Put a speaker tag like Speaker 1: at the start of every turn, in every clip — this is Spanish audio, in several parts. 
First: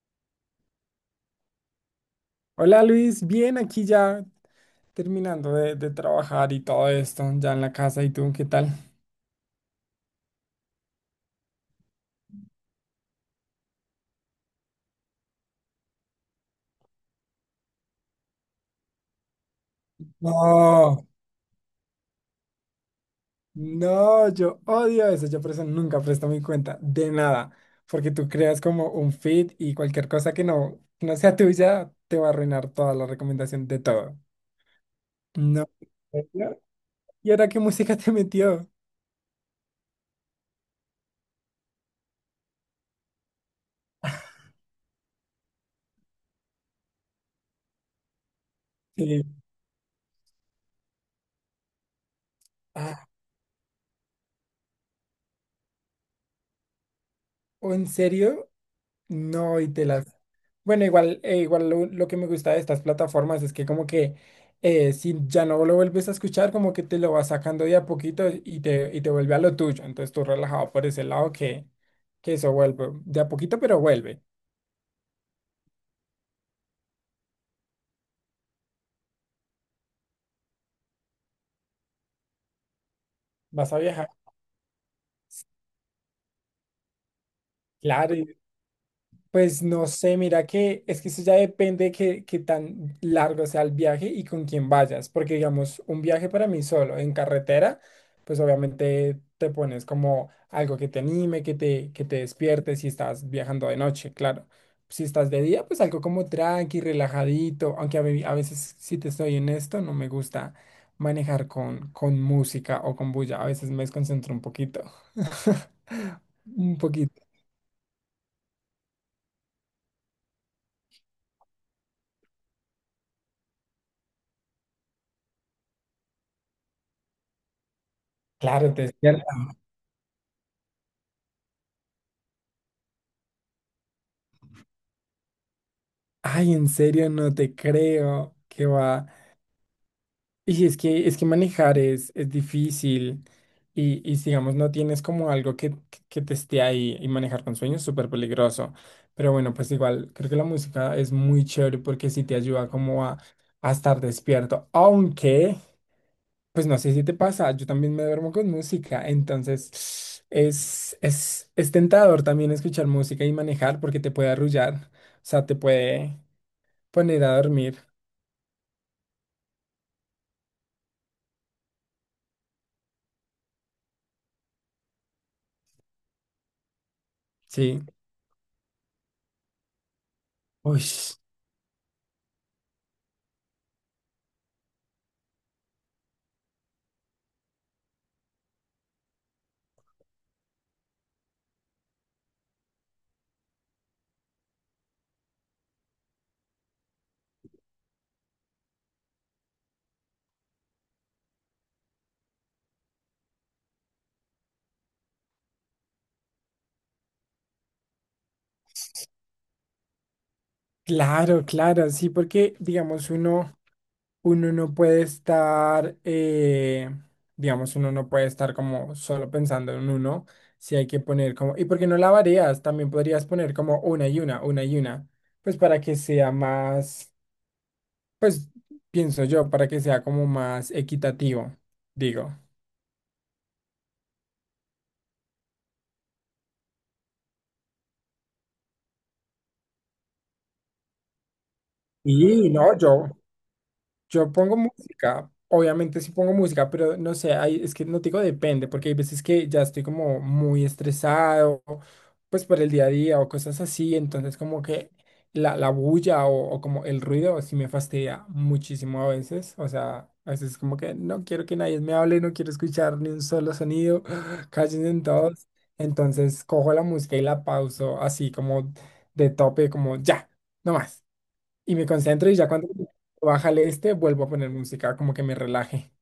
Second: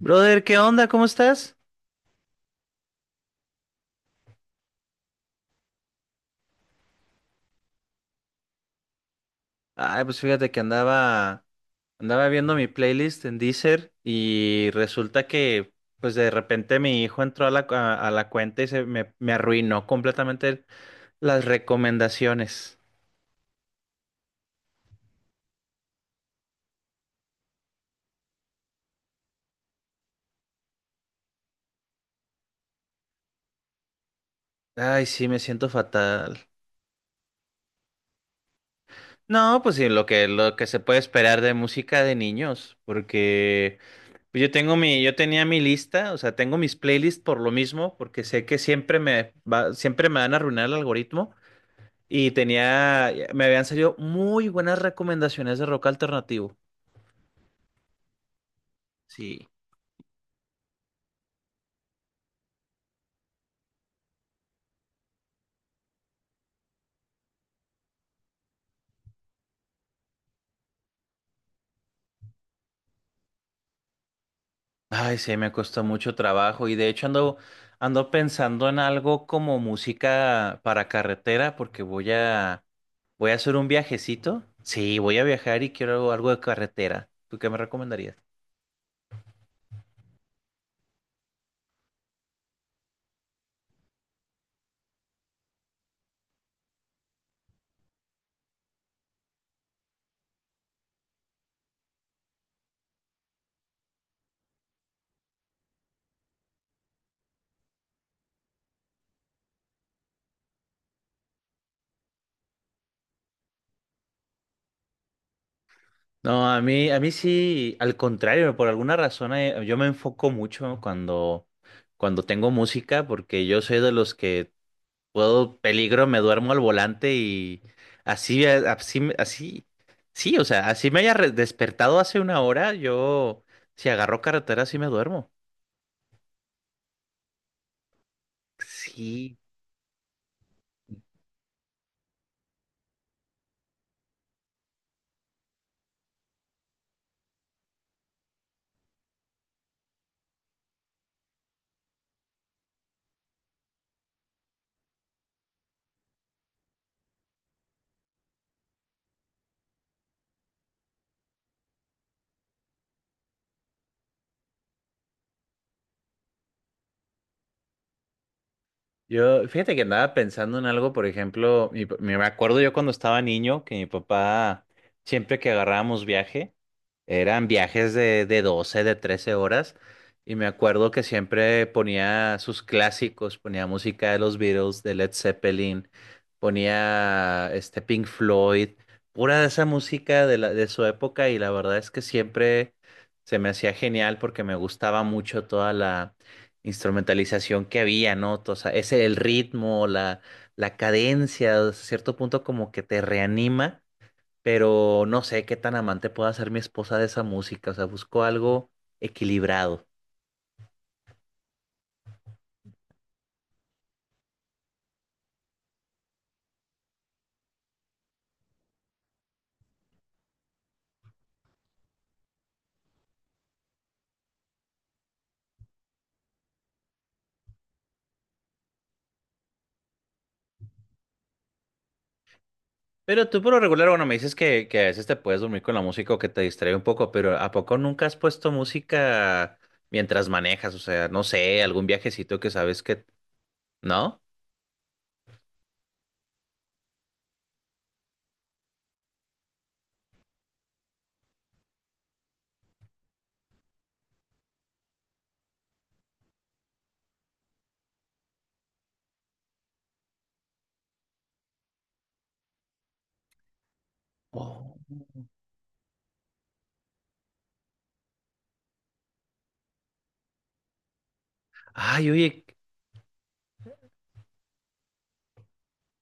Speaker 1: Brother, ¿qué onda? ¿Cómo estás?
Speaker 2: Hola Luis, bien, aquí ya terminando de trabajar y todo esto, ya en la casa. ¿Y tú qué tal?
Speaker 1: Ay, pues fíjate que andaba viendo mi playlist en Deezer y resulta que, pues de repente mi hijo entró a la cuenta y se me arruinó completamente
Speaker 2: No,
Speaker 1: las recomendaciones.
Speaker 2: no, yo odio eso. Yo por eso nunca presto mi cuenta de nada, porque tú creas como un feed y cualquier cosa que no sea tuya te va a arruinar toda la recomendación de todo.
Speaker 1: Ay, sí, me siento
Speaker 2: No. ¿En
Speaker 1: fatal.
Speaker 2: serio? ¿Y ahora qué música te metió?
Speaker 1: No, pues sí, lo que se puede esperar de música de niños, porque pues, yo tenía mi lista, o sea, tengo mis playlists por lo mismo, porque sé que siempre me
Speaker 2: Sí.
Speaker 1: va, siempre me van a arruinar el algoritmo. Y
Speaker 2: Ah,
Speaker 1: tenía, me habían salido muy buenas recomendaciones de rock alternativo.
Speaker 2: ¿o en serio?
Speaker 1: Sí.
Speaker 2: No, y te la... Bueno, igual, igual lo que me gusta de estas plataformas es que como que si ya no lo vuelves a escuchar, como que te lo vas sacando de a poquito y te vuelve a lo tuyo. Entonces tú relajado por ese lado que eso vuelve de a poquito, pero vuelve.
Speaker 1: Ay, sí, me costó mucho trabajo y de hecho ando pensando en algo como música para carretera porque voy a hacer un
Speaker 2: Vas a viajar,
Speaker 1: viajecito. Sí, voy a viajar y quiero algo de carretera. ¿Tú qué me
Speaker 2: claro,
Speaker 1: recomendarías?
Speaker 2: y... Pues no sé, mira que es que eso ya depende que qué tan largo sea el viaje y con quién vayas, porque digamos, un viaje para mí solo en carretera, pues obviamente te pones como algo que te anime, que te despierte si estás viajando de noche, claro. Si estás de día, pues algo como tranqui, relajadito, aunque a veces, si te estoy honesto, no me gusta manejar con música o con bulla, a veces me desconcentro un poquito.
Speaker 1: No, a
Speaker 2: Un
Speaker 1: mí, a mí
Speaker 2: poquito.
Speaker 1: sí, al contrario, por alguna razón yo me enfoco mucho cuando tengo música porque yo soy de los que puedo peligro, me duermo al volante y así, eh,
Speaker 2: Claro, te...
Speaker 1: así, así, sí, o sea, así me haya despertado hace una hora, yo, si agarro carretera, sí me duermo.
Speaker 2: Ay, en serio, no te creo que va.
Speaker 1: Sí,
Speaker 2: Y si es que manejar es difícil y si, digamos no tienes como algo que te esté ahí, y manejar con sueños es súper peligroso. Pero bueno, pues igual creo que la música es muy chévere porque sí te ayuda como a estar despierto. Aunque, pues no sé si te pasa, yo también me duermo con música, entonces es tentador también escuchar música y manejar porque te puede arrullar, o sea, te puede poner a dormir.
Speaker 1: yo, fíjate que andaba pensando en algo, por ejemplo, me acuerdo yo cuando estaba niño que mi papá, siempre que agarrábamos viaje, eran
Speaker 2: Sí.
Speaker 1: viajes de 12 de 13 horas. Y me
Speaker 2: Uy,
Speaker 1: acuerdo que siempre ponía sus clásicos, ponía música de los Beatles, de Led Zeppelin, ponía este Pink Floyd, pura de esa música de la, de su época. Y la verdad es que siempre se me hacía genial porque me gustaba mucho toda la instrumentalización que había, ¿no? O sea, ese el ritmo, la cadencia, a cierto punto como que te reanima, pero no sé qué tan amante pueda ser mi esposa de esa música, o sea, busco algo equilibrado.
Speaker 2: claro, sí, porque digamos uno, uno no puede estar, digamos uno no puede estar como solo pensando en uno, si hay que poner como, ¿y por qué no la varías? También podrías poner como una y una, pues para que sea más, pues pienso yo, para que sea como más equitativo, digo.
Speaker 1: Pero tú por lo regular, bueno, me dices que a veces te puedes dormir con la música o que te distrae un poco, pero ¿a poco nunca has puesto música mientras manejas? O sea, no sé, algún viajecito
Speaker 2: Y
Speaker 1: que
Speaker 2: no,
Speaker 1: sabes
Speaker 2: yo...
Speaker 1: que... ¿No?
Speaker 2: Yo pongo música, obviamente sí pongo música, pero no sé, hay- es que no te digo, depende, porque hay veces que ya estoy como muy estresado, pues por el día a día o cosas así, entonces como que la bulla o como el ruido sí me fastidia muchísimo a veces, o sea, a veces como que no quiero que nadie me hable, no quiero escuchar ni un solo sonido.
Speaker 1: Oh.
Speaker 2: Cállense todos, entonces cojo la música y la pauso así como de tope, como ya, no más, y me
Speaker 1: Ay,
Speaker 2: concentro y
Speaker 1: oye,
Speaker 2: ya cuando baja el este vuelvo a poner música, como que me relaje.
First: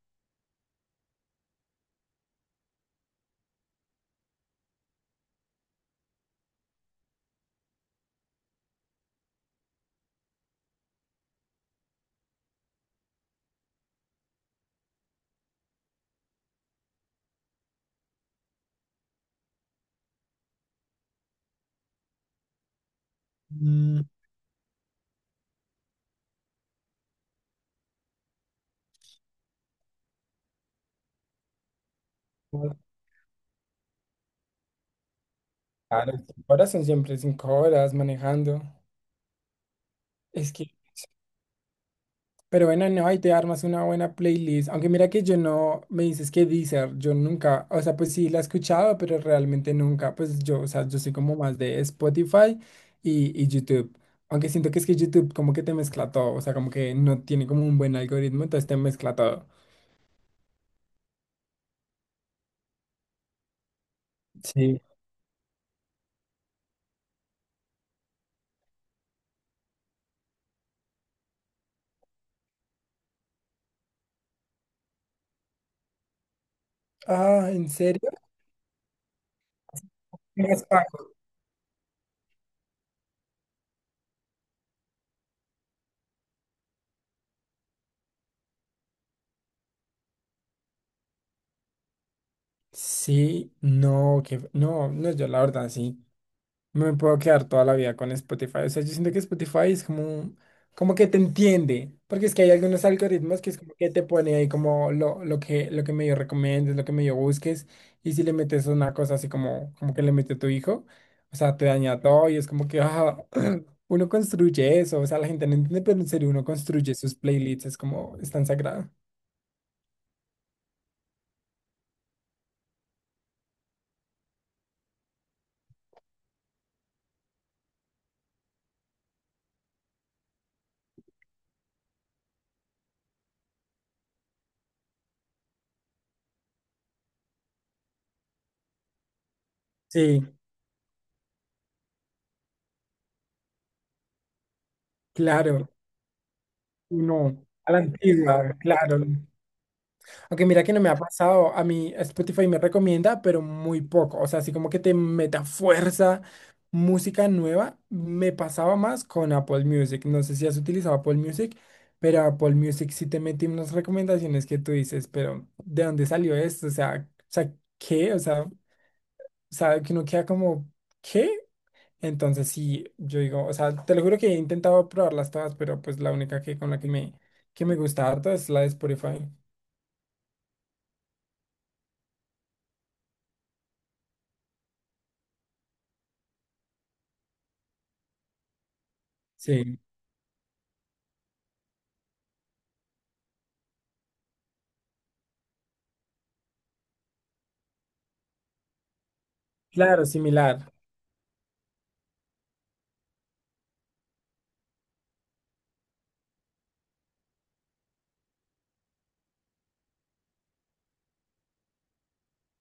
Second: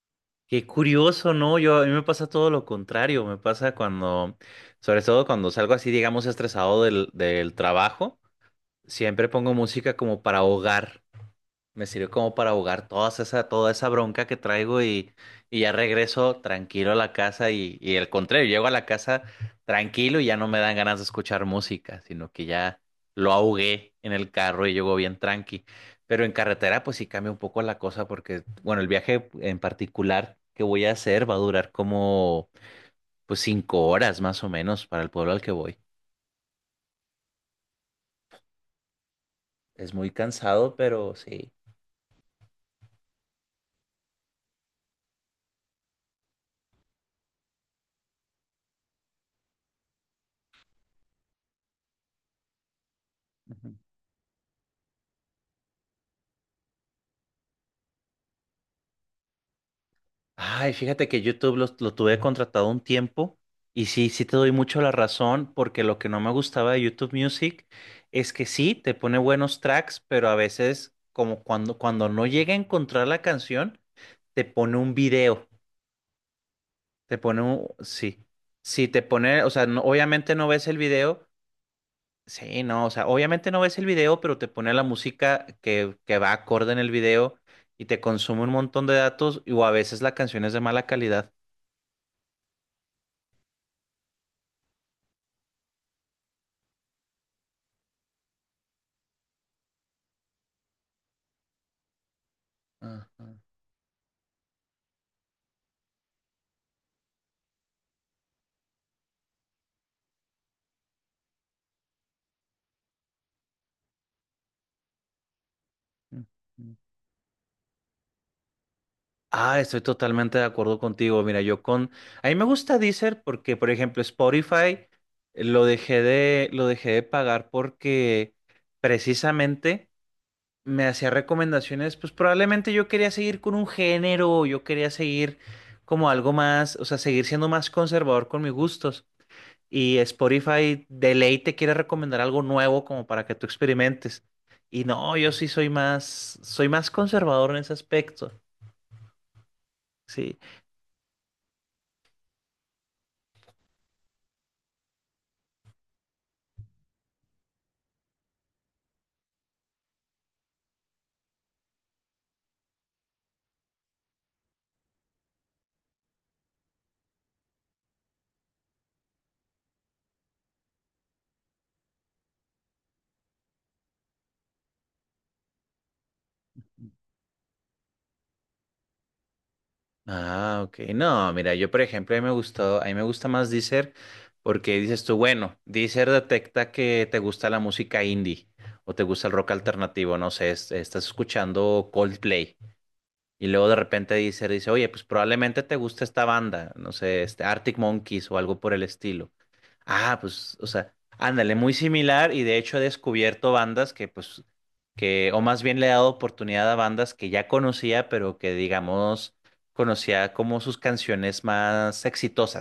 Speaker 1: qué curioso, ¿no? Yo, a mí me pasa todo lo contrario, me pasa sobre todo cuando salgo así, digamos, estresado del trabajo, siempre pongo música como para ahogar. Me sirve como para ahogar toda esa bronca que traigo y ya regreso tranquilo a la casa y al contrario, llego a la casa tranquilo y ya no me dan ganas de escuchar música, sino que ya lo ahogué
Speaker 2: Mm.
Speaker 1: en el carro y llego bien tranqui. Pero en carretera pues sí cambia un poco la cosa porque, bueno, el viaje en particular que voy a hacer va a durar como pues 5 horas más o menos para el pueblo al que voy.
Speaker 2: Claro, 5 horas son siempre 5 horas manejando.
Speaker 1: Es muy
Speaker 2: Es que,
Speaker 1: cansado, pero sí.
Speaker 2: pero bueno, no, ahí te armas una buena playlist. Aunque mira que yo no, me dices que Deezer, yo nunca, o sea, pues sí la he escuchado, pero realmente nunca, pues yo, o sea, yo soy como más de Spotify y YouTube. Aunque siento que es que YouTube como que te mezcla todo, o sea, como que no tiene como un buen algoritmo, entonces te mezcla todo.
Speaker 1: Ay, fíjate que YouTube tuve contratado un tiempo y sí, sí te doy mucho
Speaker 2: Sí.
Speaker 1: la razón porque lo que no me gustaba de YouTube Music es que sí, te pone buenos tracks, pero a veces como cuando no llega a encontrar la canción, te pone un video,
Speaker 2: Ah, ¿en serio?
Speaker 1: sí, sí, te pone, o sea, obviamente no ves el video, sí, no, o sea, obviamente no ves el video, pero te pone la música que va acorde en el video y te consume un montón de datos y, o a veces la canción es de mala calidad.
Speaker 2: Sí, no, que no, no, yo la verdad sí... No me puedo quedar toda la vida con Spotify. O sea, yo siento que Spotify es como, un- como que te entiende, porque es que hay algunos
Speaker 1: Ajá.
Speaker 2: algoritmos que es como que te pone ahí como lo, lo que medio recomiendes, lo que medio busques, y si le metes una cosa así como, como que le metió tu hijo, o sea, te daña todo y es como que ah, uno construye eso, o sea, la gente no entiende, pero en
Speaker 1: Ujú.
Speaker 2: serio uno construye sus playlists, es como, es tan sagrado.
Speaker 1: Ah, estoy totalmente de acuerdo contigo. Mira, yo con... A mí me gusta Deezer porque, por ejemplo, Spotify lo dejé de pagar porque precisamente me hacía recomendaciones, pues probablemente yo quería seguir con un género, yo quería seguir como algo más, o sea, seguir siendo más conservador con mis gustos. Y
Speaker 2: Sí,
Speaker 1: Spotify de ley te quiere recomendar algo nuevo como para que tú experimentes. Y no, yo sí soy
Speaker 2: claro,
Speaker 1: soy más
Speaker 2: uno,
Speaker 1: conservador en ese
Speaker 2: a la
Speaker 1: aspecto.
Speaker 2: antigua, claro.
Speaker 1: Sí.
Speaker 2: Aunque mira que no me ha pasado, a mí Spotify me recomienda, pero muy poco. O sea, así como que te meta fuerza música nueva, me pasaba más con Apple Music. No sé si has utilizado Apple Music, pero Apple Music sí te mete unas recomendaciones que tú dices, pero ¿de dónde salió esto? O sea, ¿qué? O sea, sabe que uno queda como, ¿qué? Entonces sí, yo digo, o sea, te lo juro que he intentado probarlas todas, pero pues la única que con la que me gusta harto es la de Spotify.
Speaker 1: Ah, ok. No, mira, yo por ejemplo, a mí me gusta más Deezer porque dices tú, bueno, Deezer detecta que te gusta la música indie o te gusta el rock
Speaker 2: Sí,
Speaker 1: alternativo, no sé, estás escuchando Coldplay y luego de repente Deezer dice, oye, pues probablemente te gusta esta banda, no sé, este Arctic Monkeys o algo por el estilo.
Speaker 2: claro,
Speaker 1: Ah, pues, o
Speaker 2: similar.
Speaker 1: sea, ándale, muy similar y de hecho he descubierto bandas o más bien le he dado oportunidad a bandas que ya conocía, pero que digamos, conocía como sus canciones más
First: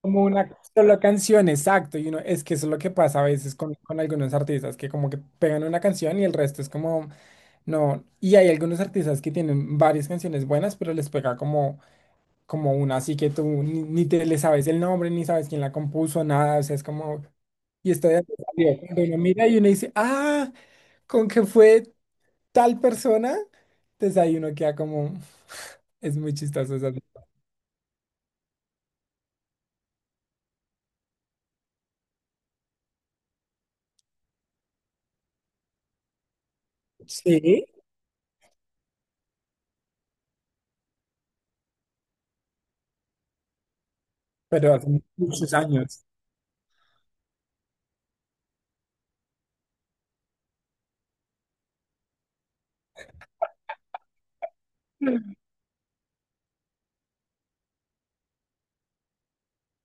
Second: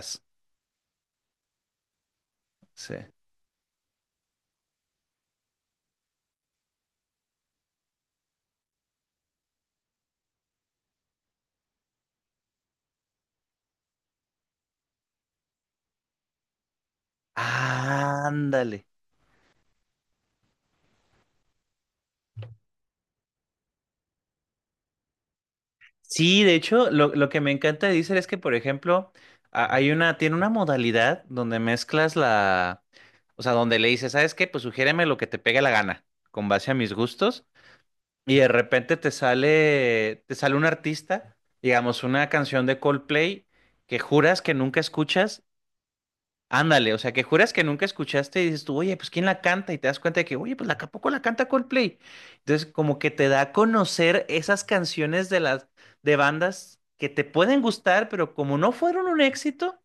Speaker 2: Como una sola canción, exacto. Y uno, es que eso es lo que
Speaker 1: Sí.
Speaker 2: pasa a veces con algunos artistas, que como que pegan una canción y el resto es como, no. Y hay algunos artistas que tienen varias canciones buenas, pero les pega como, como una, así que tú ni te le sabes el nombre, ni sabes quién la compuso, nada. O sea, es como, y esto de
Speaker 1: Ah,
Speaker 2: salió.
Speaker 1: ándale.
Speaker 2: Cuando uno mira y uno dice, ah, con que fue tal persona, entonces ahí uno queda como, es muy
Speaker 1: Sí, de
Speaker 2: chistoso. O
Speaker 1: hecho,
Speaker 2: sea,
Speaker 1: lo que me encanta de Deezer es que, por ejemplo, tiene una modalidad donde mezclas la, o sea, donde le dices, ¿sabes qué? Pues sugiéreme lo que te pegue la gana, con base a mis gustos.
Speaker 2: sí,
Speaker 1: Y de repente te sale un artista, digamos, una canción de Coldplay que juras que
Speaker 2: pero
Speaker 1: nunca
Speaker 2: hace
Speaker 1: escuchas,
Speaker 2: muchos años.
Speaker 1: ándale, o sea, que juras que nunca escuchaste y dices tú, oye, pues ¿quién la canta? Y te das cuenta de que, oye, pues la ¿a poco la canta Coldplay? Entonces, como que te da a conocer esas canciones de las de bandas que te pueden gustar, pero como no fueron un éxito,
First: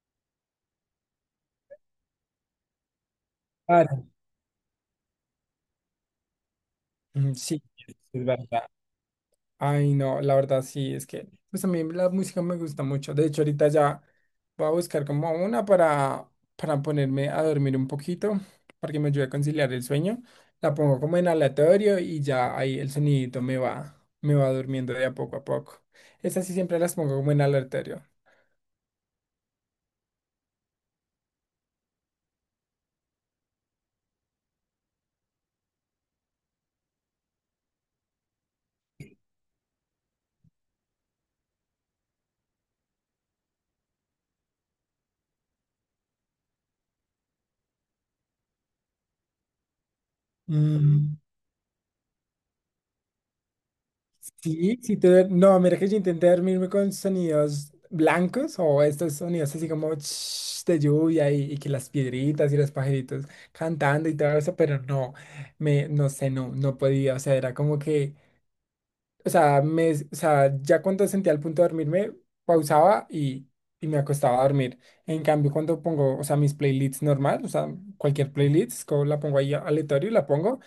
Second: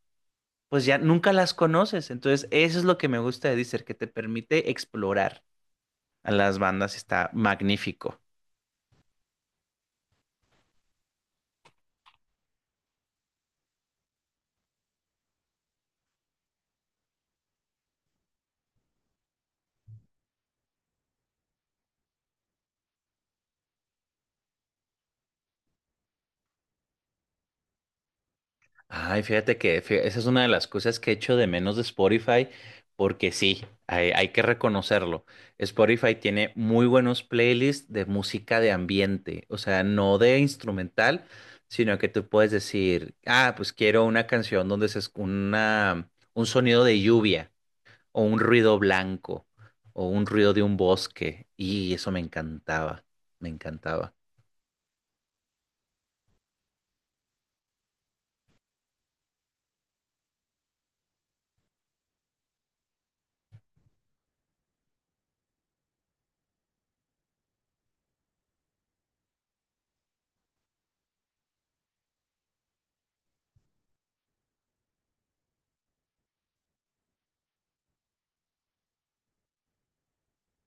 Speaker 1: pues ya nunca las conoces. Entonces, eso es lo que me gusta de Deezer,
Speaker 2: Ah,
Speaker 1: que te permite explorar a las bandas, está
Speaker 2: ujú, sí,
Speaker 1: magnífico.
Speaker 2: es verdad. Ay, no, la verdad sí, es que pues a mí la música me gusta mucho. De hecho, ahorita ya voy a buscar como una para ponerme a dormir un poquito, para que me ayude a conciliar el sueño. La pongo como en aleatorio y ya ahí el sonidito me va durmiendo de a poco a poco. Estas sí siempre las pongo como en aleatorio.
Speaker 1: Ay, fíjate que esa es una de las cosas que he hecho de menos de Spotify, porque sí, hay que reconocerlo. Spotify tiene muy buenos playlists de música de ambiente, o sea, no de instrumental, sino que tú puedes decir, ah, pues quiero una canción donde un sonido de lluvia, o un ruido blanco, o un ruido de un
Speaker 2: Mm.
Speaker 1: bosque, y eso me encantaba, me encantaba.
Speaker 2: Sí, sí te... No, mira que yo intenté dormirme con sonidos blancos o estos sonidos así como ch- de lluvia y que las piedritas y los pajaritos cantando y todo eso, pero no, me, no sé, no, no podía, o sea, era como que o sea, me, o sea, ya cuando sentía el punto de dormirme, pausaba y me acostaba a dormir. En cambio, cuando pongo, o sea, mis playlists normal, o sea, cualquier playlist, co- la pongo ahí aleatorio, la pongo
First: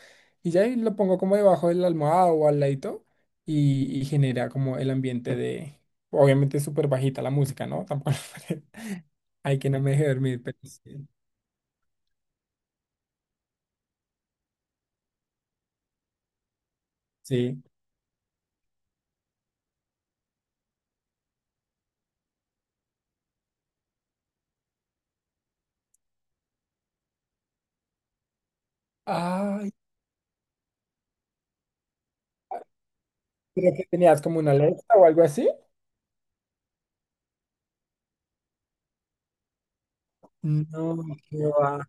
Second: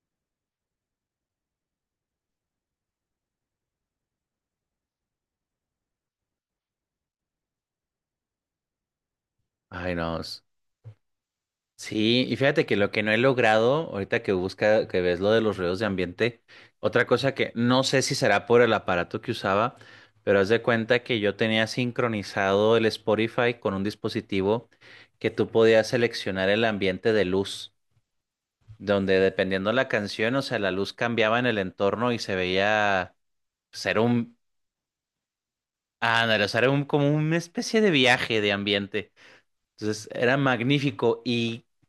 Speaker 2: y ya ahí lo pongo como debajo de la almohada o al ladito y genera como el ambiente de, obviamente es súper bajita la música, ¿no? Tampoco hay que no me
Speaker 1: Ay,
Speaker 2: deje
Speaker 1: no.
Speaker 2: dormir, pero sí.
Speaker 1: Sí, y fíjate que lo que no he logrado, ahorita que que ves lo de los ruidos de ambiente, otra cosa que
Speaker 2: Sí.
Speaker 1: no sé si será por el aparato que usaba, pero haz de cuenta que yo tenía sincronizado el Spotify con un dispositivo que tú podías seleccionar el ambiente de luz, donde
Speaker 2: Ay,
Speaker 1: dependiendo la canción, o sea, la luz cambiaba en el entorno y se veía
Speaker 2: creo que
Speaker 1: ser
Speaker 2: tenías
Speaker 1: un,
Speaker 2: como una alerta o algo así.
Speaker 1: ah, no, era, o sea, era un, como una especie de viaje de ambiente. Entonces era
Speaker 2: No,
Speaker 1: magnífico
Speaker 2: qué
Speaker 1: y
Speaker 2: va.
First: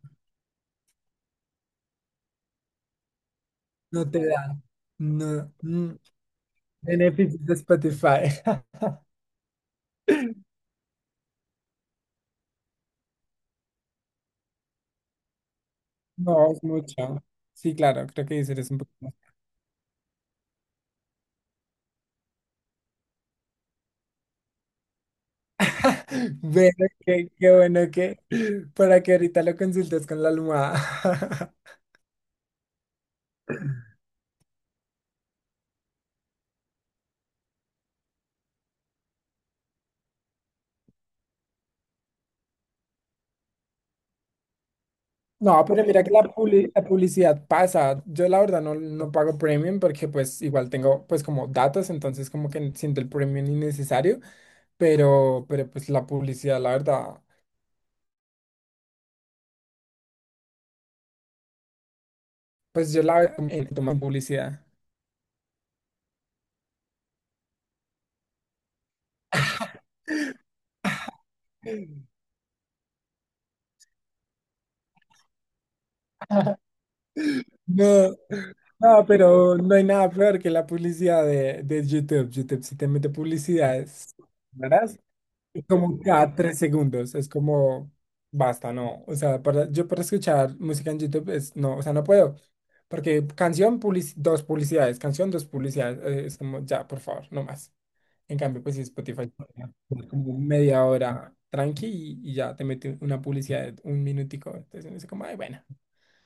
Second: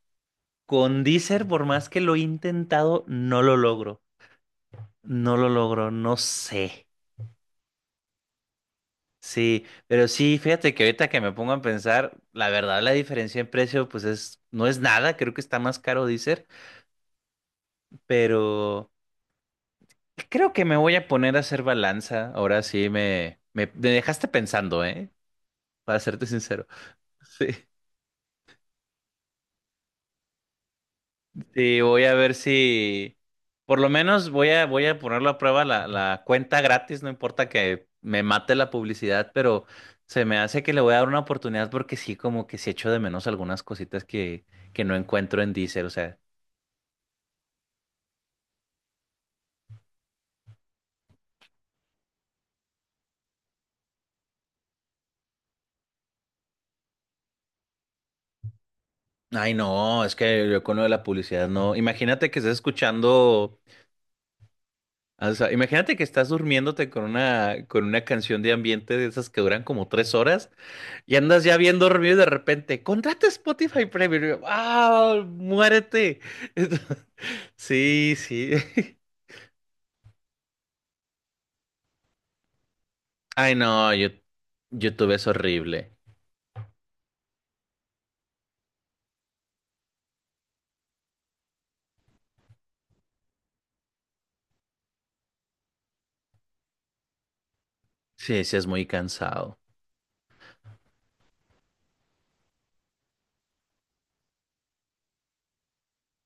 Speaker 1: con Deezer, por más que lo he intentado, no lo logro.
Speaker 2: No te da.
Speaker 1: No lo
Speaker 2: No.
Speaker 1: logro,
Speaker 2: Mm.
Speaker 1: no sé.
Speaker 2: Beneficios de Spotify.
Speaker 1: Sí, pero sí, fíjate que ahorita que me pongo a pensar, la verdad la diferencia en precio pues es, no es nada, creo que está más caro Deezer,
Speaker 2: No, es mucho. Sí, claro, creo que dices es un
Speaker 1: pero
Speaker 2: poco más.
Speaker 1: creo que me voy a poner a hacer balanza. Ahora sí me, me dejaste pensando, ¿eh? Para serte sincero.
Speaker 2: Bueno,
Speaker 1: Sí.
Speaker 2: qué bueno que para que ahorita lo consultes con la almohada.
Speaker 1: Sí, voy a ver si por lo menos voy a ponerlo a prueba la cuenta gratis, no importa que me mate la publicidad, pero se me hace que le voy a dar una oportunidad porque sí, como que sí echo de menos algunas cositas que no encuentro en
Speaker 2: No,
Speaker 1: Deezer,
Speaker 2: pero
Speaker 1: o
Speaker 2: mira que
Speaker 1: sea.
Speaker 2: la, publi- la publicidad pasa. Yo la verdad no, no pago premium porque pues igual tengo pues como datos, entonces como que siento el premium innecesario, pero pues la publicidad, la verdad,
Speaker 1: Ay, no, es que yo con lo de la publicidad no. Imagínate que estás
Speaker 2: pues yo la veo como
Speaker 1: escuchando,
Speaker 2: en- como publicidad.
Speaker 1: o sea, imagínate que estás durmiéndote con una canción de ambiente de esas que duran como 3 horas. Y andas ya bien dormido y de repente, contrata Spotify Premium. Y yo, ¡ah! ¡Muérete! Sí,
Speaker 2: No,
Speaker 1: sí.
Speaker 2: no, pero no hay nada peor que la publicidad de YouTube. YouTube si te mete
Speaker 1: Ay,
Speaker 2: publicidad,
Speaker 1: no, yo,
Speaker 2: es- ¿verdad?
Speaker 1: YouTube es
Speaker 2: Es
Speaker 1: horrible.
Speaker 2: como cada 3 segundos, es como, basta, no. O sea, para, yo para escuchar música en YouTube es, no, o sea, no puedo. Porque canción, publici- dos publicidades, canción, dos publicidades, es como, ya, por favor, no más. En
Speaker 1: Sí, sí,
Speaker 2: cambio,
Speaker 1: es
Speaker 2: pues si
Speaker 1: muy
Speaker 2: Spotify,
Speaker 1: cansado.
Speaker 2: como media hora tranqui y ya te mete una publicidad de un minutico. Entonces, uno dice como, ay, bueno.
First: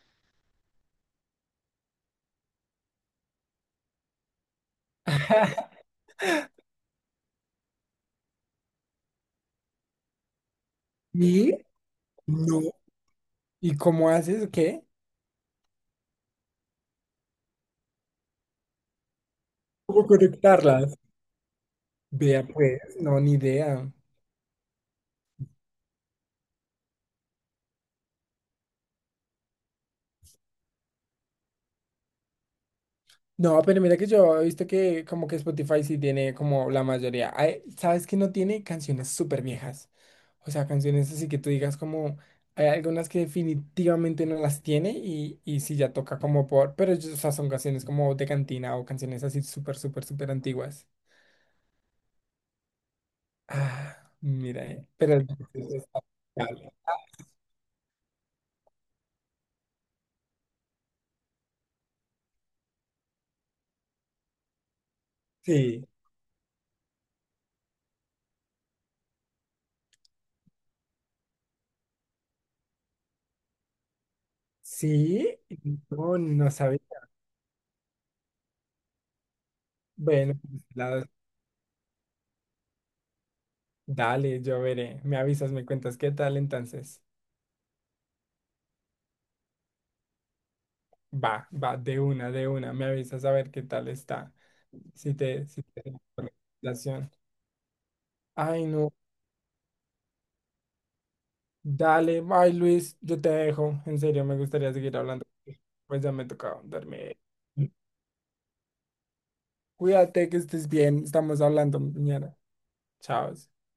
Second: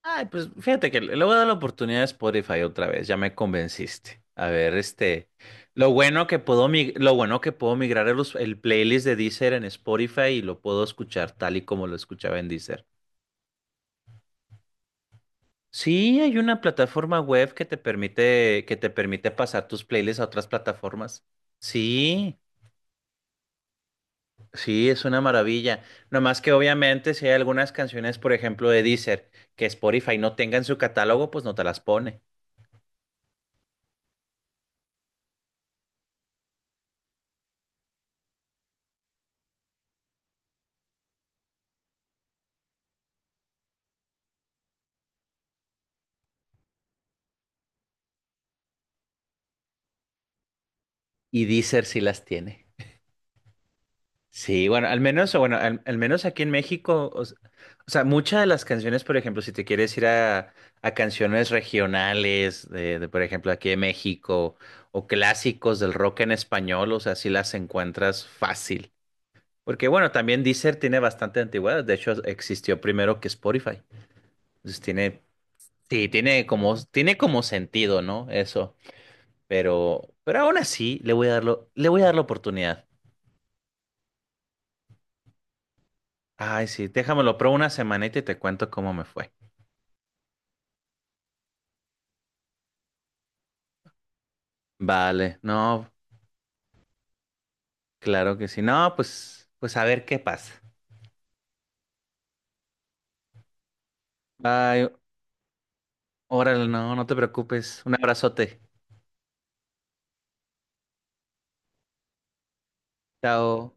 Speaker 1: Ay, pues fíjate que le voy a dar la oportunidad a Spotify otra vez. Ya me convenciste. A ver, este. Lo bueno que puedo, mi- lo bueno que puedo migrar el playlist de Deezer en Spotify y lo puedo escuchar
Speaker 2: ¿Y?
Speaker 1: tal y como lo escuchaba en
Speaker 2: No.
Speaker 1: Deezer.
Speaker 2: ¿Y cómo haces? ¿Qué?
Speaker 1: Sí, hay una plataforma web que te permite, pasar tus
Speaker 2: ¿Cómo
Speaker 1: playlists a otras
Speaker 2: conectarlas?
Speaker 1: plataformas. Sí,
Speaker 2: Vea pues, no, ni idea.
Speaker 1: sí, es una maravilla. No más que obviamente si hay algunas canciones, por ejemplo, de Deezer, que Spotify no tenga en su catálogo, pues no te las pone.
Speaker 2: No, pero mira que yo he visto que como que Spotify sí tiene como la mayoría. Ay, ¿sabes que no tiene canciones súper viejas? O sea, canciones así que tú digas como hay algunas que definitivamente no las tiene y sí ya toca como por, pero yo- o sea, son canciones como de cantina o canciones así súper antiguas.
Speaker 1: Y Deezer sí las tiene.
Speaker 2: Ah, mira,
Speaker 1: Sí, bueno, al
Speaker 2: pero el-
Speaker 1: menos, o bueno, al menos aquí en México, o sea, muchas de las canciones, por ejemplo, si te quieres ir a canciones regionales, de, por ejemplo, aquí de México, o clásicos
Speaker 2: Sí,
Speaker 1: del rock en español, o sea, sí las encuentras fácil. Porque bueno, también Deezer tiene bastante antigüedad, de hecho existió primero que Spotify. Entonces tiene,
Speaker 2: sí,
Speaker 1: sí,
Speaker 2: no,
Speaker 1: tiene
Speaker 2: no
Speaker 1: como,
Speaker 2: sabía.
Speaker 1: tiene como sentido, ¿no? Eso. Pero,
Speaker 2: Bueno,
Speaker 1: pero aún así,
Speaker 2: la-
Speaker 1: le voy a dar la oportunidad.
Speaker 2: dale, yo veré. Me avisas, me cuentas qué tal
Speaker 1: Ay, sí,
Speaker 2: entonces.
Speaker 1: déjamelo, pruebo una semanita y te cuento cómo me fue.
Speaker 2: Va, va, de una. Me avisas a ver qué tal está.
Speaker 1: Vale,
Speaker 2: Si te...
Speaker 1: no,
Speaker 2: da la relación.
Speaker 1: claro que sí.
Speaker 2: Ay, no.
Speaker 1: No, pues a ver qué pasa.
Speaker 2: Dale, bye Luis, yo te dejo. En serio, me gustaría
Speaker 1: Ay,
Speaker 2: seguir hablando. Pues ya me tocaba
Speaker 1: órale, no, no te
Speaker 2: dormir.
Speaker 1: preocupes. Un abrazote.
Speaker 2: Cuídate, que estés bien. Estamos hablando mañana. Chao.
Speaker 1: Chao.